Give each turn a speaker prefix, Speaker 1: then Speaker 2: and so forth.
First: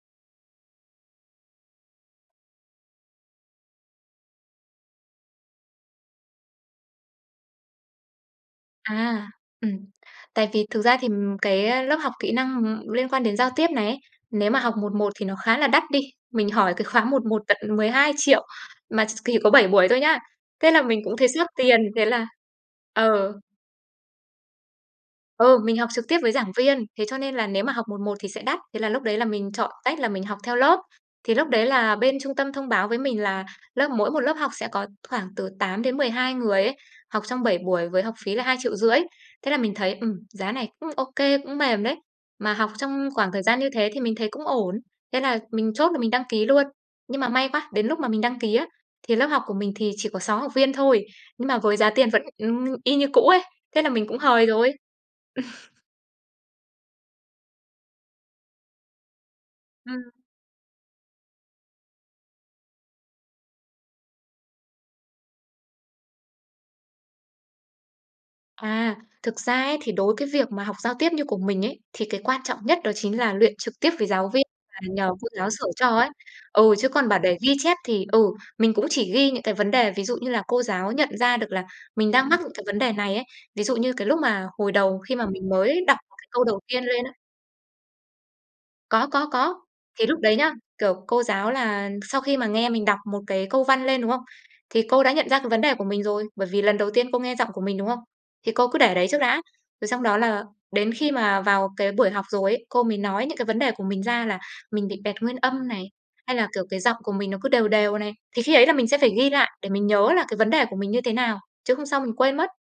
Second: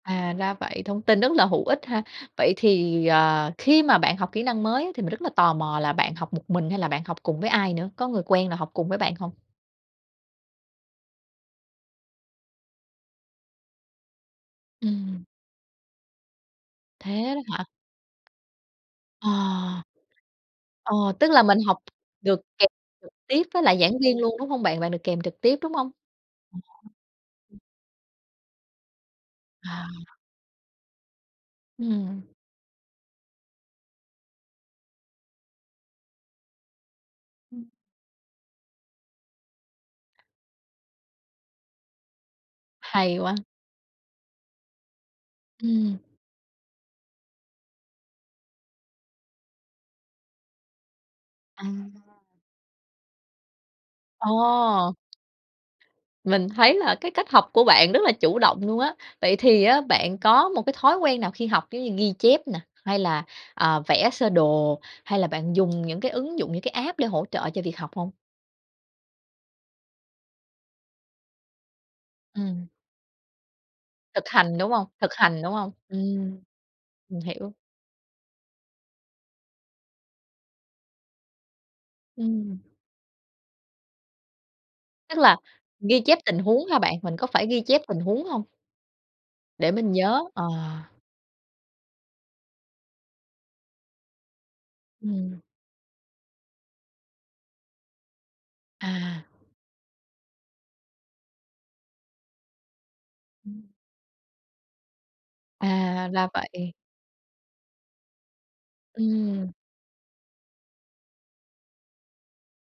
Speaker 1: À, ra vậy, thông tin rất là hữu ích ha. Vậy thì, ờ, khi mà bạn học kỹ năng mới thì mình rất là tò mò là bạn học một mình hay là bạn học cùng với ai nữa? Có người quen nào học cùng với bạn
Speaker 2: À,
Speaker 1: hông?
Speaker 2: ừm. Tại vì thực ra thì cái lớp học kỹ năng, ưm, liên quan đến giao tiếp này ấy, nếu mà học 1:1
Speaker 1: Ừm.
Speaker 2: thì nó khá là đắt đi. Mình hỏi cái khóa một
Speaker 1: Thế đó
Speaker 2: một tận
Speaker 1: hả?
Speaker 2: 12.000.000 mà ch thì có 7
Speaker 1: Ờ.
Speaker 2: buổi thôi nhá. Thế là
Speaker 1: Ờ,
Speaker 2: mình cũng thấy
Speaker 1: tức là
Speaker 2: xót
Speaker 1: mình học
Speaker 2: tiền, thế là
Speaker 1: được kèm trực
Speaker 2: ừ.
Speaker 1: tiếp với lại giảng viên luôn, đúng hông bạn? Bạn được kèm trực tiếp,
Speaker 2: Ừ,
Speaker 1: đúng
Speaker 2: mình học
Speaker 1: hông?
Speaker 2: trực tiếp với giảng viên thế cho nên là nếu mà học 1:1 thì sẽ đắt, thế là lúc đấy là mình chọn tách là
Speaker 1: À.
Speaker 2: mình học theo lớp. Thì lúc đấy là bên
Speaker 1: Ừm.
Speaker 2: trung tâm thông báo với mình là lớp mỗi một lớp học sẽ có khoảng từ 8 đến 12 người ấy, học trong 7
Speaker 1: Ừm.
Speaker 2: buổi với học phí là 2.500.000 thế là mình thấy, ừm, giá này cũng ô kê, cũng mềm đấy. Mà học trong
Speaker 1: Hay
Speaker 2: khoảng
Speaker 1: quá.
Speaker 2: thời gian như thế thì mình thấy cũng ổn, thế là mình chốt
Speaker 1: Ừm.
Speaker 2: là mình đăng ký luôn. Nhưng mà may quá, đến lúc mà mình đăng ký á, thì lớp học của mình thì chỉ có 6 học viên thôi, nhưng mà
Speaker 1: À.
Speaker 2: với giá tiền vẫn, ưm, y như cũ ấy, thế là mình cũng hời rồi.
Speaker 1: Ồ. Mình thấy là cái cách học của bạn rất là chủ động luôn á. Vậy thì á
Speaker 2: Ừm.
Speaker 1: bạn có một cái thói quen nào khi học giống như ghi chép nè, hay là, à, vẽ sơ đồ, hay là bạn dùng những cái ứng dụng những cái app để hỗ trợ cho việc học hông?
Speaker 2: À, thực ra ấy thì đối cái việc mà học giao tiếp như của mình ấy, thì cái quan trọng
Speaker 1: Ừm.
Speaker 2: nhất đó chính là luyện trực tiếp với
Speaker 1: Thực
Speaker 2: giáo viên
Speaker 1: hành, đúng
Speaker 2: và
Speaker 1: hông?
Speaker 2: nhờ
Speaker 1: Thực
Speaker 2: cô
Speaker 1: hành,
Speaker 2: giáo
Speaker 1: đúng
Speaker 2: sửa
Speaker 1: hông?
Speaker 2: cho ấy.
Speaker 1: Ừm,
Speaker 2: Ừ, chứ còn bảo
Speaker 1: mình
Speaker 2: để
Speaker 1: hiểu.
Speaker 2: ghi chép thì, ừ, mình cũng chỉ ghi những cái vấn đề ví dụ như là cô giáo nhận ra được là mình đang mắc những
Speaker 1: Ừm.
Speaker 2: cái vấn đề này ấy. Ví dụ như cái lúc mà hồi đầu khi
Speaker 1: Tức
Speaker 2: mà
Speaker 1: là
Speaker 2: mình mới đọc
Speaker 1: ghi
Speaker 2: một
Speaker 1: chép
Speaker 2: cái
Speaker 1: tình
Speaker 2: câu đầu
Speaker 1: huống hả
Speaker 2: tiên
Speaker 1: bạn,
Speaker 2: lên á
Speaker 1: mình có phải ghi chép tình huống hông?
Speaker 2: Có, có, có.
Speaker 1: Để mình
Speaker 2: Thì lúc
Speaker 1: nhớ,
Speaker 2: đấy
Speaker 1: ờ.
Speaker 2: nhá, kiểu, cô giáo là sau khi mà nghe mình đọc một cái câu văn lên, đúng không? Thì cô đã nhận ra
Speaker 1: Ừm.
Speaker 2: cái vấn đề của mình rồi, bởi vì lần đầu tiên cô nghe giọng của mình, đúng không? Thì cô cứ để đấy trước
Speaker 1: À.
Speaker 2: đã, rồi xong đó là đến khi mà vào cái buổi học rồi ấy, cô mới nói những cái vấn đề
Speaker 1: Ừm.
Speaker 2: của mình ra là mình bị bẹt nguyên âm này,
Speaker 1: À, ra
Speaker 2: hay là, kiểu,
Speaker 1: vậy.
Speaker 2: cái giọng của mình nó cứ đều đều này. Thì khi ấy là mình sẽ phải ghi lại
Speaker 1: Ừm.
Speaker 2: để mình nhớ là cái vấn đề của mình như thế nào, chứ hôm sau mình quên mất.